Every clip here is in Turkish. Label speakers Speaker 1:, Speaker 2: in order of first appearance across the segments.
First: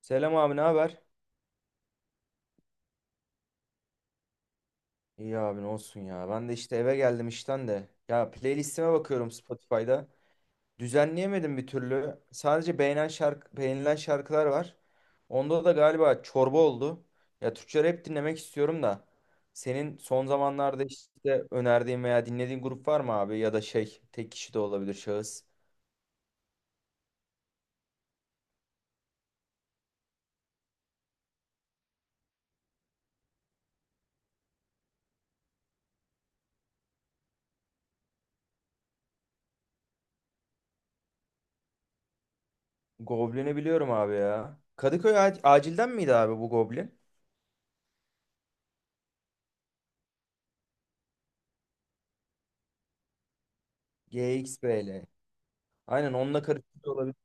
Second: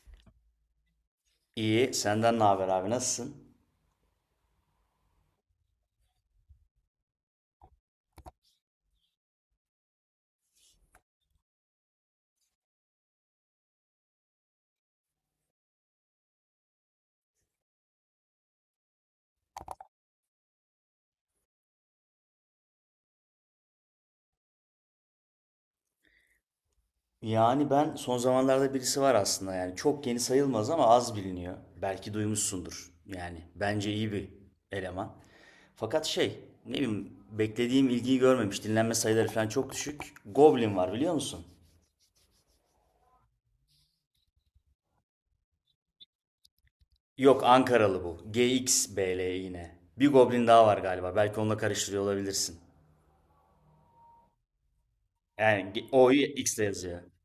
Speaker 1: Selam abi ne haber?
Speaker 2: İyi, senden ne haber abi? Nasılsın?
Speaker 1: İyi abi ne olsun ya. Ben de işte eve geldim işten de. Ya playlistime bakıyorum Spotify'da. Düzenleyemedim bir türlü. Sadece beğenen şarkı, beğenilen şarkılar var. Onda da galiba çorba oldu. Ya Türkçe rap dinlemek istiyorum da. Senin son zamanlarda işte önerdiğin veya dinlediğin grup var mı abi? Ya da şey tek kişi de olabilir şahıs.
Speaker 2: Yani ben son zamanlarda birisi var aslında yani çok yeni sayılmaz ama az biliniyor. Belki duymuşsundur. Yani bence iyi bir eleman. Fakat şey, ne bileyim beklediğim ilgiyi görmemiş. Dinlenme sayıları falan çok düşük. Goblin var biliyor musun?
Speaker 1: Goblin'i biliyorum abi ya. Kadıköy acilden miydi abi bu Goblin?
Speaker 2: Yok Ankaralı bu. G X B GXBL yine. Bir Goblin daha var galiba. Belki onunla karıştırıyor olabilirsin.
Speaker 1: GXBL.
Speaker 2: Yani
Speaker 1: Aynen
Speaker 2: O'yu
Speaker 1: onunla
Speaker 2: X'le
Speaker 1: karıştırıyor
Speaker 2: yazıyor.
Speaker 1: olabilir.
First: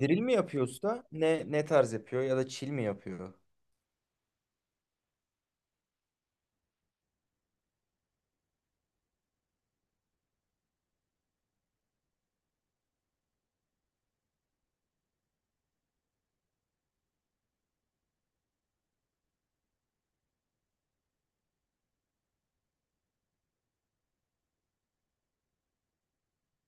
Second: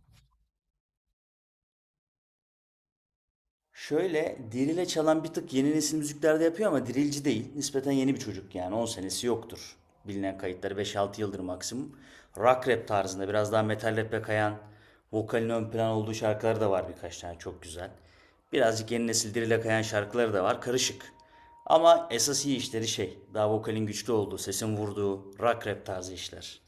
Speaker 1: Drill mi yapıyor usta? Ne tarz yapıyor ya da chill mi yapıyor?
Speaker 2: Şöyle Diril'e çalan bir tık yeni nesil müziklerde yapıyor ama Dirilci değil. Nispeten yeni bir çocuk yani 10 senesi yoktur. Bilinen kayıtları beş altı yıldır maksimum. Rock rap tarzında biraz daha metal rap'e kayan vokalin ön plan olduğu şarkıları da var birkaç tane çok güzel. Birazcık yeni nesil Diril'e kayan şarkıları da var karışık. Ama esas iyi işleri şey daha vokalin güçlü olduğu, sesin vurduğu rock rap tarzı işler.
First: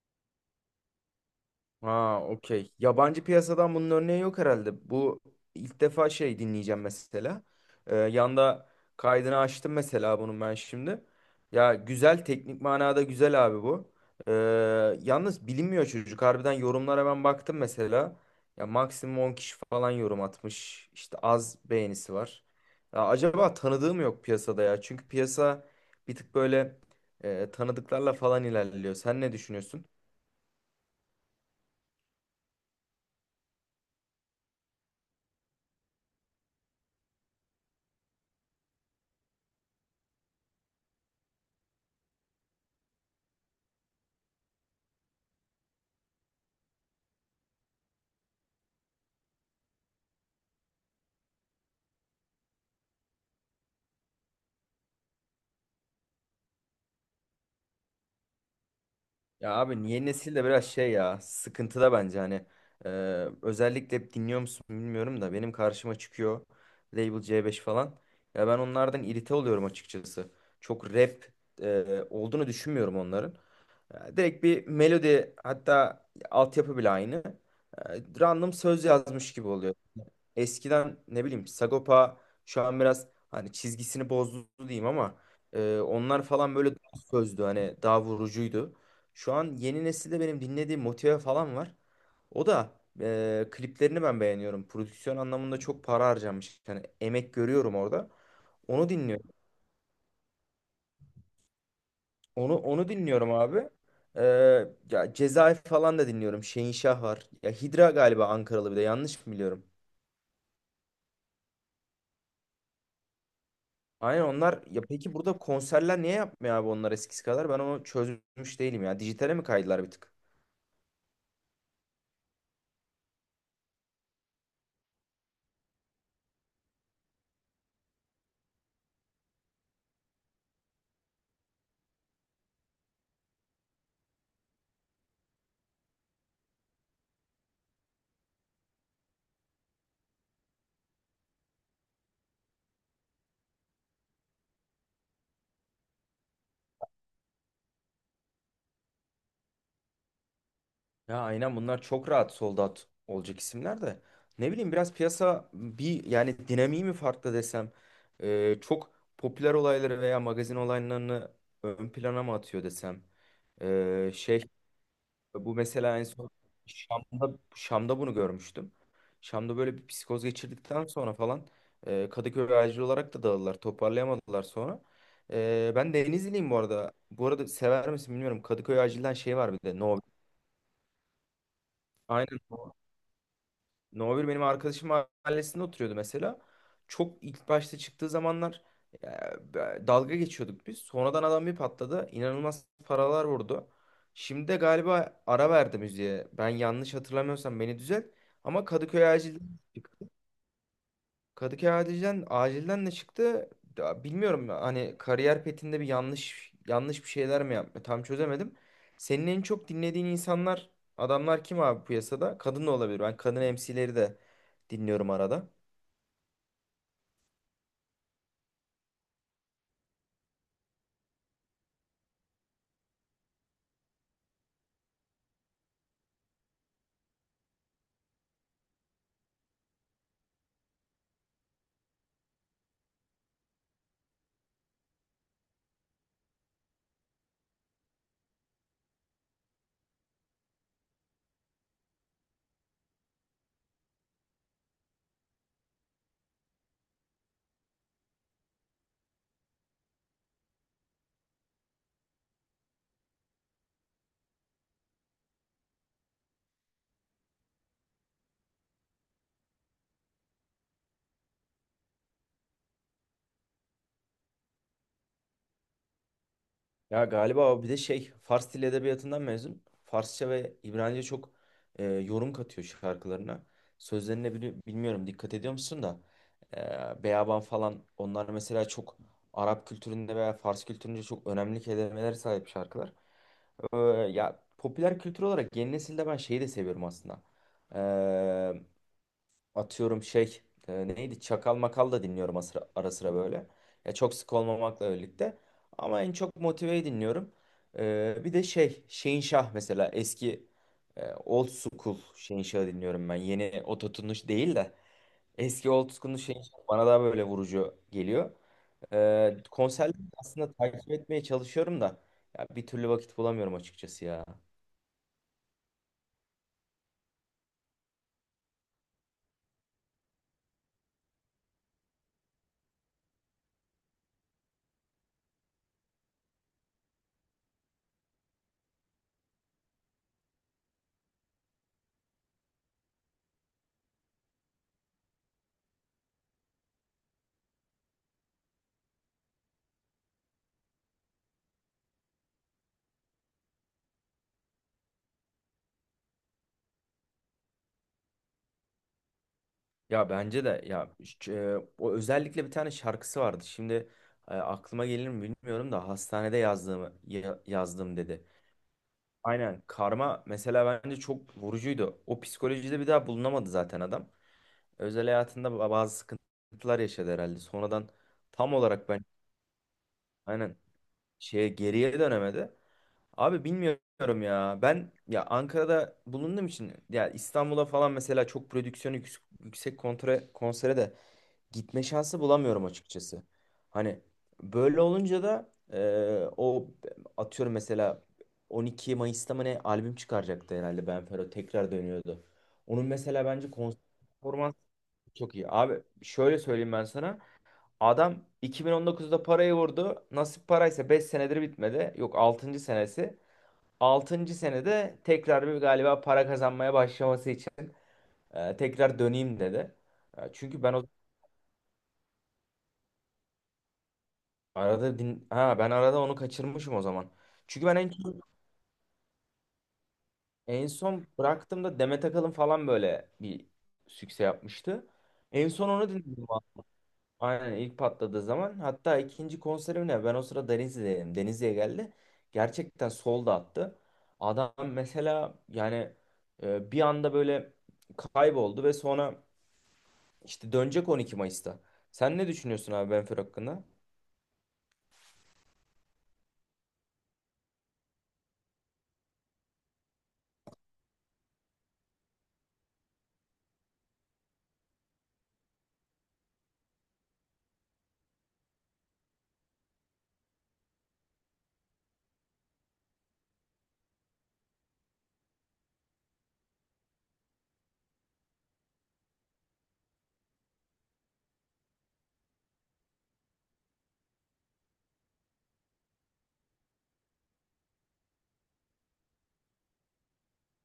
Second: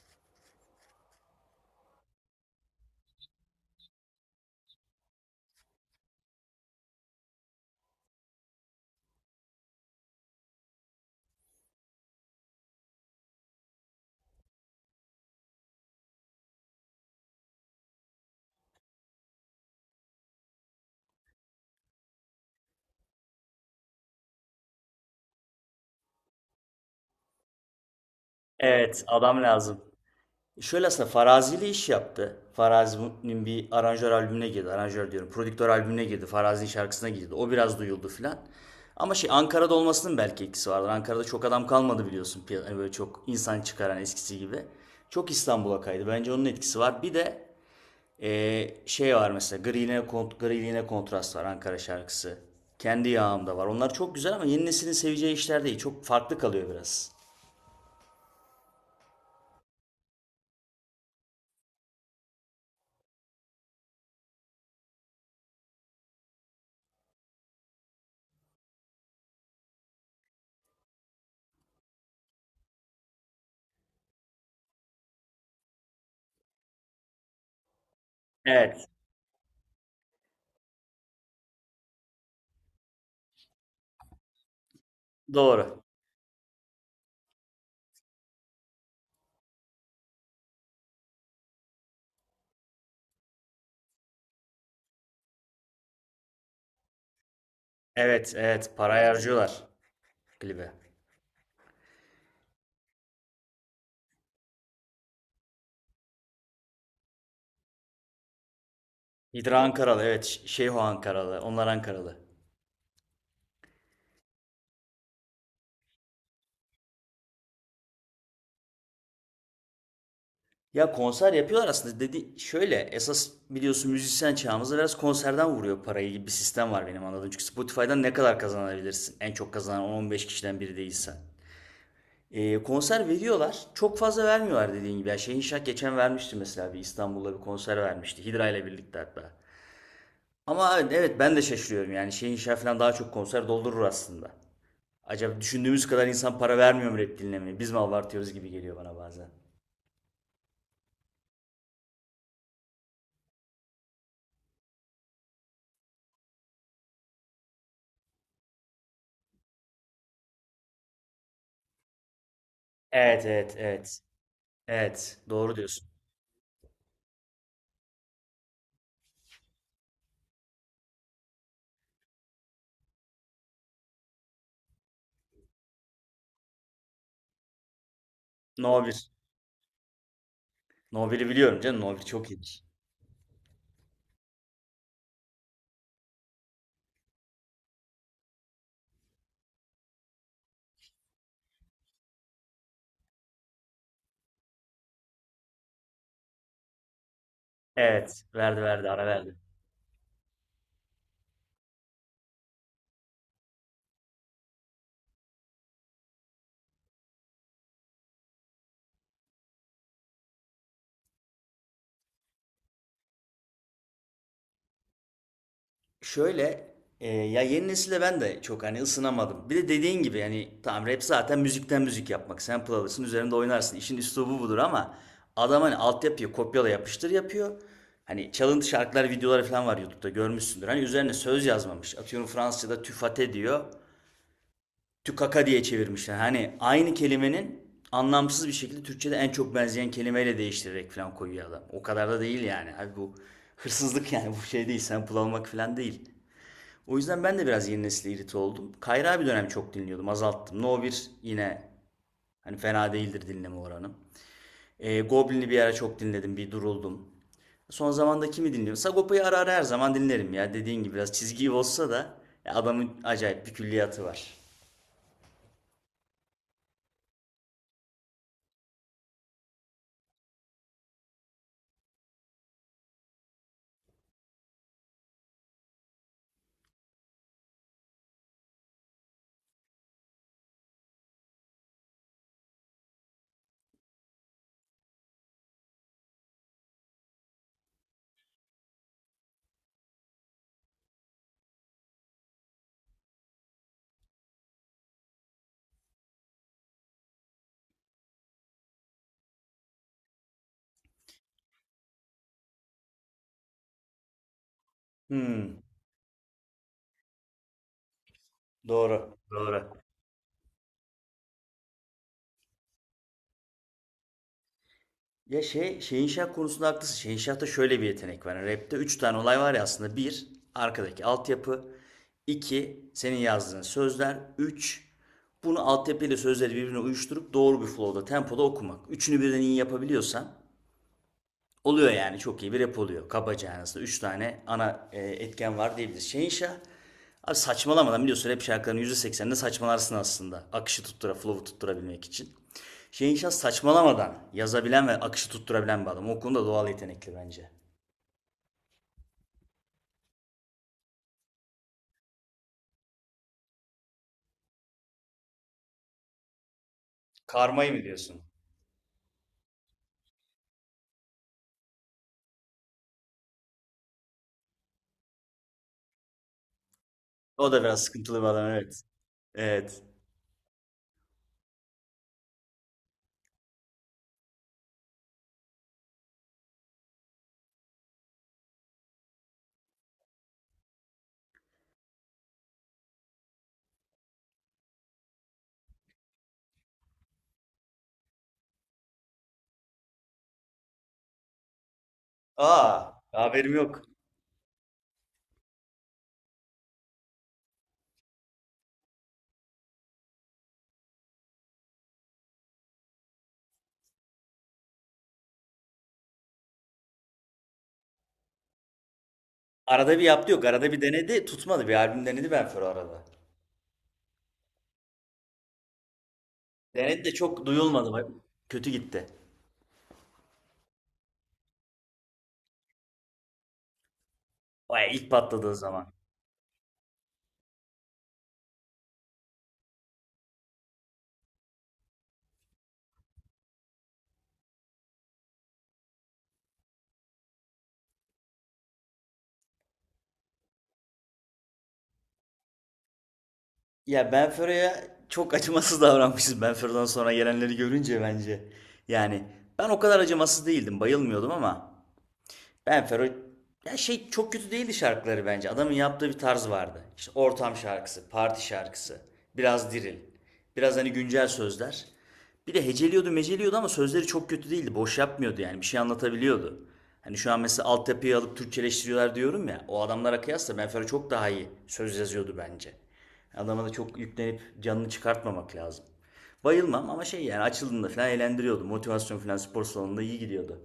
Speaker 1: Ha, okey. Yabancı piyasadan bunun örneği yok herhalde. Bu ilk defa şey dinleyeceğim mesela. Yanda kaydını açtım mesela bunun ben şimdi. Ya güzel, teknik manada güzel abi bu. Ee, Yalnız bilinmiyor çocuk. Harbiden yorumlara ben baktım mesela. Ya maksimum 10 kişi falan yorum atmış. İşte az beğenisi var. Ya acaba tanıdığım yok piyasada ya. Çünkü piyasa bir tık böyle, tanıdıklarla falan ilerliyor.
Speaker 2: Evet
Speaker 1: Sen ne
Speaker 2: adam lazım.
Speaker 1: düşünüyorsun?
Speaker 2: Şöyle aslında Farazi iş yaptı. Farazi'nin bir aranjör albümüne girdi. Aranjör diyorum. Prodüktör albümüne girdi. Farazi'nin şarkısına girdi. O biraz duyuldu filan. Ama şey Ankara'da olmasının belki etkisi vardır. Ankara'da çok adam kalmadı biliyorsun. Hani böyle çok insan çıkaran eskisi gibi. Çok İstanbul'a kaydı. Bence onun etkisi var. Bir de şey var mesela Griliğine, Griliğine Kontrast var Ankara şarkısı. Kendi Yağımda var. Onlar çok güzel ama yeni neslin seveceği işler değil. Çok farklı kalıyor biraz.
Speaker 1: Ya abi yeni nesil de biraz şey ya, sıkıntıda bence hani. Ee, Özellikle hep dinliyor musun bilmiyorum da benim karşıma çıkıyor Label C5 falan. Ya ben onlardan irite oluyorum açıkçası. Çok rap olduğunu düşünmüyorum onların. Ya direkt bir melodi, hatta altyapı bile aynı. E, Random söz
Speaker 2: Evet.
Speaker 1: yazmış gibi oluyor. Eskiden ne bileyim Sagopa şu an biraz hani çizgisini bozdu diyeyim ama
Speaker 2: Doğru.
Speaker 1: onlar falan böyle daha sözdü, hani daha vurucuydu. Şu an yeni nesilde benim dinlediğim Motive falan var. O da kliplerini ben beğeniyorum. Prodüksiyon anlamında çok para harcamış, yani emek görüyorum orada.
Speaker 2: Evet, evet.
Speaker 1: Onu
Speaker 2: Parayı
Speaker 1: dinliyorum.
Speaker 2: harcıyorlar. Klibe.
Speaker 1: Onu dinliyorum abi. E, Ya Cezayir falan da dinliyorum. Şehinşah var. Ya Hidra galiba Ankaralı, bir de yanlış mı
Speaker 2: Hidra
Speaker 1: biliyorum?
Speaker 2: Ankaralı evet. Şeyho Ankaralı. Onlar Ankaralı.
Speaker 1: Aynen onlar ya, peki burada konserler niye yapmıyor abi onlar eskisi kadar? Ben onu çözmüş değilim ya. Dijitale mi kaydılar bir tık?
Speaker 2: Ya konser yapıyorlar aslında. Dedi şöyle esas biliyorsun müzisyen çağımızda biraz konserden vuruyor parayı gibi bir sistem var benim anladığım. Çünkü Spotify'dan ne kadar kazanabilirsin? En çok kazanan 10-15 kişiden biri değilsen. Konser veriyorlar. Çok fazla vermiyorlar dediğin gibi. Yani Şehin Şah geçen vermişti mesela bir İstanbul'da bir konser vermişti. Hidra ile birlikte hatta. Ama evet, evet ben de şaşırıyorum yani Şehin Şah falan daha çok konser doldurur aslında. Acaba düşündüğümüz kadar insan para vermiyor mu rap dinlemeye? Biz mi abartıyoruz gibi geliyor bana bazen.
Speaker 1: Ya aynen bunlar çok rahat sold out olacak isimler de. Ne bileyim biraz piyasa bir yani dinamiği mi farklı desem? Çok popüler olayları veya magazin olaylarını ön plana mı atıyor desem?
Speaker 2: Evet, evet, evet.
Speaker 1: Şey,
Speaker 2: Evet, doğru
Speaker 1: bu
Speaker 2: diyorsun.
Speaker 1: mesela en son Şam'da, Şam'da bunu görmüştüm. Şam'da böyle bir psikoz geçirdikten sonra falan Kadıköy acil olarak da dağıldılar. Toparlayamadılar sonra. Ben Denizliyim bu arada. Bu arada sever misin bilmiyorum. Kadıköy
Speaker 2: No 1.
Speaker 1: acilden şey var bir de. No.
Speaker 2: No 1'i biliyorum canım. No 1 çok
Speaker 1: Aynen.
Speaker 2: iyidir.
Speaker 1: No bir benim arkadaşım mahallesinde oturuyordu mesela. Çok ilk başta çıktığı zamanlar e, dalga geçiyorduk biz. Sonradan adam bir patladı. İnanılmaz paralar vurdu. Şimdi de galiba ara verdi müziğe. Ben yanlış hatırlamıyorsam beni düzelt.
Speaker 2: Evet, verdi
Speaker 1: Ama
Speaker 2: verdi, ara verdi.
Speaker 1: Kadıköy acilden de çıktı. Ya bilmiyorum, hani kariyer petinde bir yanlış yanlış bir şeyler mi yaptı? Tam çözemedim. Senin en çok dinlediğin insanlar, adamlar kim abi piyasada? Kadın da olabilir. Ben kadın MC'leri de dinliyorum arada.
Speaker 2: Şöyle, ya yeni nesile ben de çok hani ısınamadım. Bir de dediğin gibi yani tamam rap zaten müzikten müzik yapmak. Sample alırsın, üzerinde oynarsın. İşin üslubu budur ama adam hani altyapıyı kopyala yapıştır yapıyor. Hani çalıntı şarkılar, videoları falan var YouTube'da görmüşsündür. Hani üzerine söz yazmamış. Atıyorum Fransızca'da tüfate diyor. Tükaka diye çevirmişler. Hani aynı kelimenin anlamsız bir şekilde Türkçe'de en çok benzeyen kelimeyle değiştirerek falan koyuyor adam. O kadar da değil yani. Abi bu hırsızlık yani bu şey değil. Sample almak falan değil. O yüzden ben de biraz yeni nesile irite oldum. Kayra bir dönem çok dinliyordum. Azalttım. No 1 yine hani fena değildir dinleme oranım. Goblin'i bir ara çok dinledim. Bir duruldum. Son zamanda kimi dinliyorum? Sagopa'yı ara ara her zaman dinlerim ya. Dediğin gibi biraz çizgi olsa da adamın acayip bir külliyatı var.
Speaker 1: Ya galiba o bir de şey Fars Dili Edebiyatı'ndan mezun. Farsça ve İbranice çok yorum katıyor şarkılarına. Sözlerine bilmiyorum dikkat ediyor musun da Beyaban falan onlar mesela çok Arap kültüründe veya Fars kültüründe çok önemli kelimelere sahip şarkılar. E, Ya popüler kültür olarak yeni nesilde ben şeyi de seviyorum aslında. E, Atıyorum şey, neydi Çakal Makal da dinliyorum ara sıra, ara sıra böyle. Ya çok sık olmamakla birlikte ama en çok Motive'yi dinliyorum. Bir de şey Şehinşah mesela eski old school Şehinşah'ı dinliyorum ben. Yeni ototunuş değil de
Speaker 2: Hmm.
Speaker 1: eski old school Şehinşah bana daha böyle vurucu geliyor.
Speaker 2: Doğru. Doğru.
Speaker 1: Konserleri aslında takip etmeye çalışıyorum da ya bir türlü vakit bulamıyorum açıkçası ya.
Speaker 2: Ya şey, Şehinşah konusunda haklısın. Şehinşah'ta şöyle bir yetenek var. Yani rapte 3 tane olay var ya aslında. Bir, arkadaki altyapı. 2, senin yazdığın sözler. 3, bunu altyapıyla sözleri birbirine uyuşturup doğru bir flow'da, tempoda okumak. Üçünü birden iyi yapabiliyorsan oluyor yani çok iyi bir rap oluyor. Kabaca yani aslında 3 tane ana etken var diyebiliriz. Şehinşah abi saçmalamadan biliyorsun rap şarkılarının %80'inde saçmalarsın aslında. Flow'u tutturabilmek için. Şehinşah saçmalamadan yazabilen ve akışı tutturabilen bir adam. O konuda doğal yetenekli bence.
Speaker 1: Ya bence de ya, o özellikle bir tane şarkısı vardı. Şimdi aklıma gelir mi bilmiyorum da hastanede yazdığımı
Speaker 2: Karmayı mı
Speaker 1: yazdım
Speaker 2: diyorsun?
Speaker 1: dedi. Aynen karma mesela bence çok vurucuydu. O psikolojide bir daha bulunamadı zaten adam. Özel hayatında bazı sıkıntılar yaşadı herhalde.
Speaker 2: O da biraz
Speaker 1: Sonradan
Speaker 2: sıkıntılı bir adam
Speaker 1: tam
Speaker 2: evet.
Speaker 1: olarak ben
Speaker 2: Evet.
Speaker 1: aynen şeye geriye dönemedi. Abi bilmiyorum ya. Ben ya Ankara'da bulunduğum için ya İstanbul'a falan mesela çok prodüksiyonu yüksek, yüksek konsere de gitme şansı bulamıyorum açıkçası. Hani böyle olunca da o atıyorum mesela 12 Mayıs'ta mı ne albüm çıkaracaktı herhalde Benfero tekrar dönüyordu. Onun
Speaker 2: Aa
Speaker 1: mesela bence
Speaker 2: haberim
Speaker 1: konser
Speaker 2: yok.
Speaker 1: performansı çok iyi. Abi şöyle söyleyeyim ben sana. Adam 2019'da parayı vurdu. Nasip paraysa 5 senedir bitmedi. Yok altıncı senesi. Altıncı senede tekrar bir galiba para kazanmaya başlaması için tekrar döneyim dedi.
Speaker 2: Arada bir yaptı yok.
Speaker 1: Çünkü
Speaker 2: Arada
Speaker 1: ben
Speaker 2: bir
Speaker 1: o
Speaker 2: denedi tutmadı. Bir albüm denedi Benfero arada.
Speaker 1: Arada din ha, ben arada onu kaçırmışım o
Speaker 2: Denedi
Speaker 1: zaman.
Speaker 2: de çok
Speaker 1: Çünkü ben en
Speaker 2: duyulmadı. Bak,
Speaker 1: son,
Speaker 2: kötü gitti.
Speaker 1: en son bıraktığımda Demet Akalın falan böyle bir sükse yapmıştı.
Speaker 2: Vay ilk
Speaker 1: En
Speaker 2: patladığı
Speaker 1: son onu
Speaker 2: zaman.
Speaker 1: dinledim, abi. Aynen ilk patladığı zaman. Hatta ikinci konserim ne? Ben o sıra Denizli'deydim. Denizli'ye geldi. Gerçekten sol da attı. Adam mesela yani bir anda böyle kayboldu ve sonra işte dönecek 12 Mayıs'ta. Sen ne düşünüyorsun abi Benfir hakkında?
Speaker 2: Ya Benfero'ya çok acımasız davranmışız Benfero'dan sonra gelenleri görünce bence. Yani ben o kadar acımasız değildim, bayılmıyordum ama. Ben Fero ya şey çok kötü değildi şarkıları bence. Adamın yaptığı bir tarz vardı. İşte ortam şarkısı, parti şarkısı, biraz diril, biraz hani güncel sözler. Bir de heceliyordu, meceliyordu ama sözleri çok kötü değildi. Boş yapmıyordu yani. Bir şey anlatabiliyordu. Hani şu an mesela altyapıyı alıp Türkçeleştiriyorlar diyorum ya. O adamlara kıyasla Ben Fero çok daha iyi söz yazıyordu bence. Adama da çok yüklenip canını çıkartmamak lazım. Bayılmam ama şey yani açıldığında falan eğlendiriyordu. Motivasyon falan spor salonunda iyi gidiyordu.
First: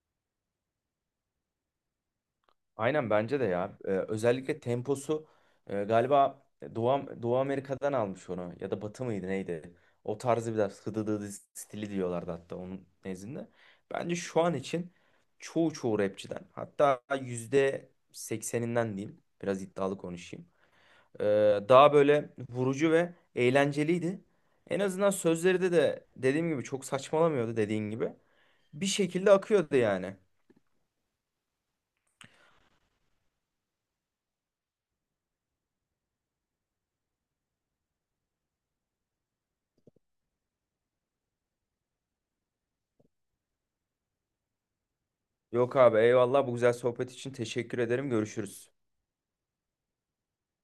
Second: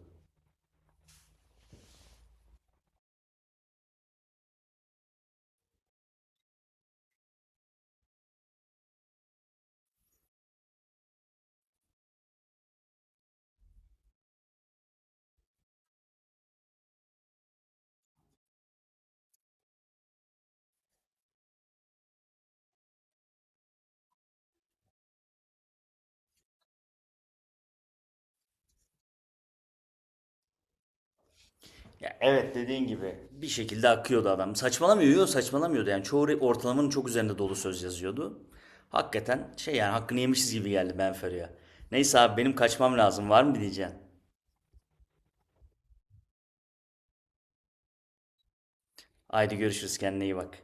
Speaker 1: Aynen bence de ya. Özellikle temposu galiba Doğu Amerika'dan almış onu. Ya da Batı mıydı neydi? O tarzı biraz hıdıdıdı stili diyorlardı hatta onun nezdinde. Bence şu an için çoğu rapçiden hatta %80'inden diyeyim. Biraz iddialı konuşayım. Ee, Daha böyle vurucu ve eğlenceliydi. En azından sözleri de dediğim gibi çok saçmalamıyordu dediğin gibi. Bir şekilde akıyordu yani.
Speaker 2: Ya, evet dediğin gibi, bir şekilde akıyordu adam. Saçmalamıyor, yok saçmalamıyordu. Yani çoğu ortalamanın çok üzerinde dolu söz yazıyordu. Hakikaten şey yani hakkını yemişiz gibi geldi Ben Ferio'ya. Neyse abi benim kaçmam lazım. Var mı bir diyeceğin?
Speaker 1: Yok abi eyvallah bu güzel sohbet için teşekkür ederim. Görüşürüz.
Speaker 2: Haydi görüşürüz kendine iyi bak.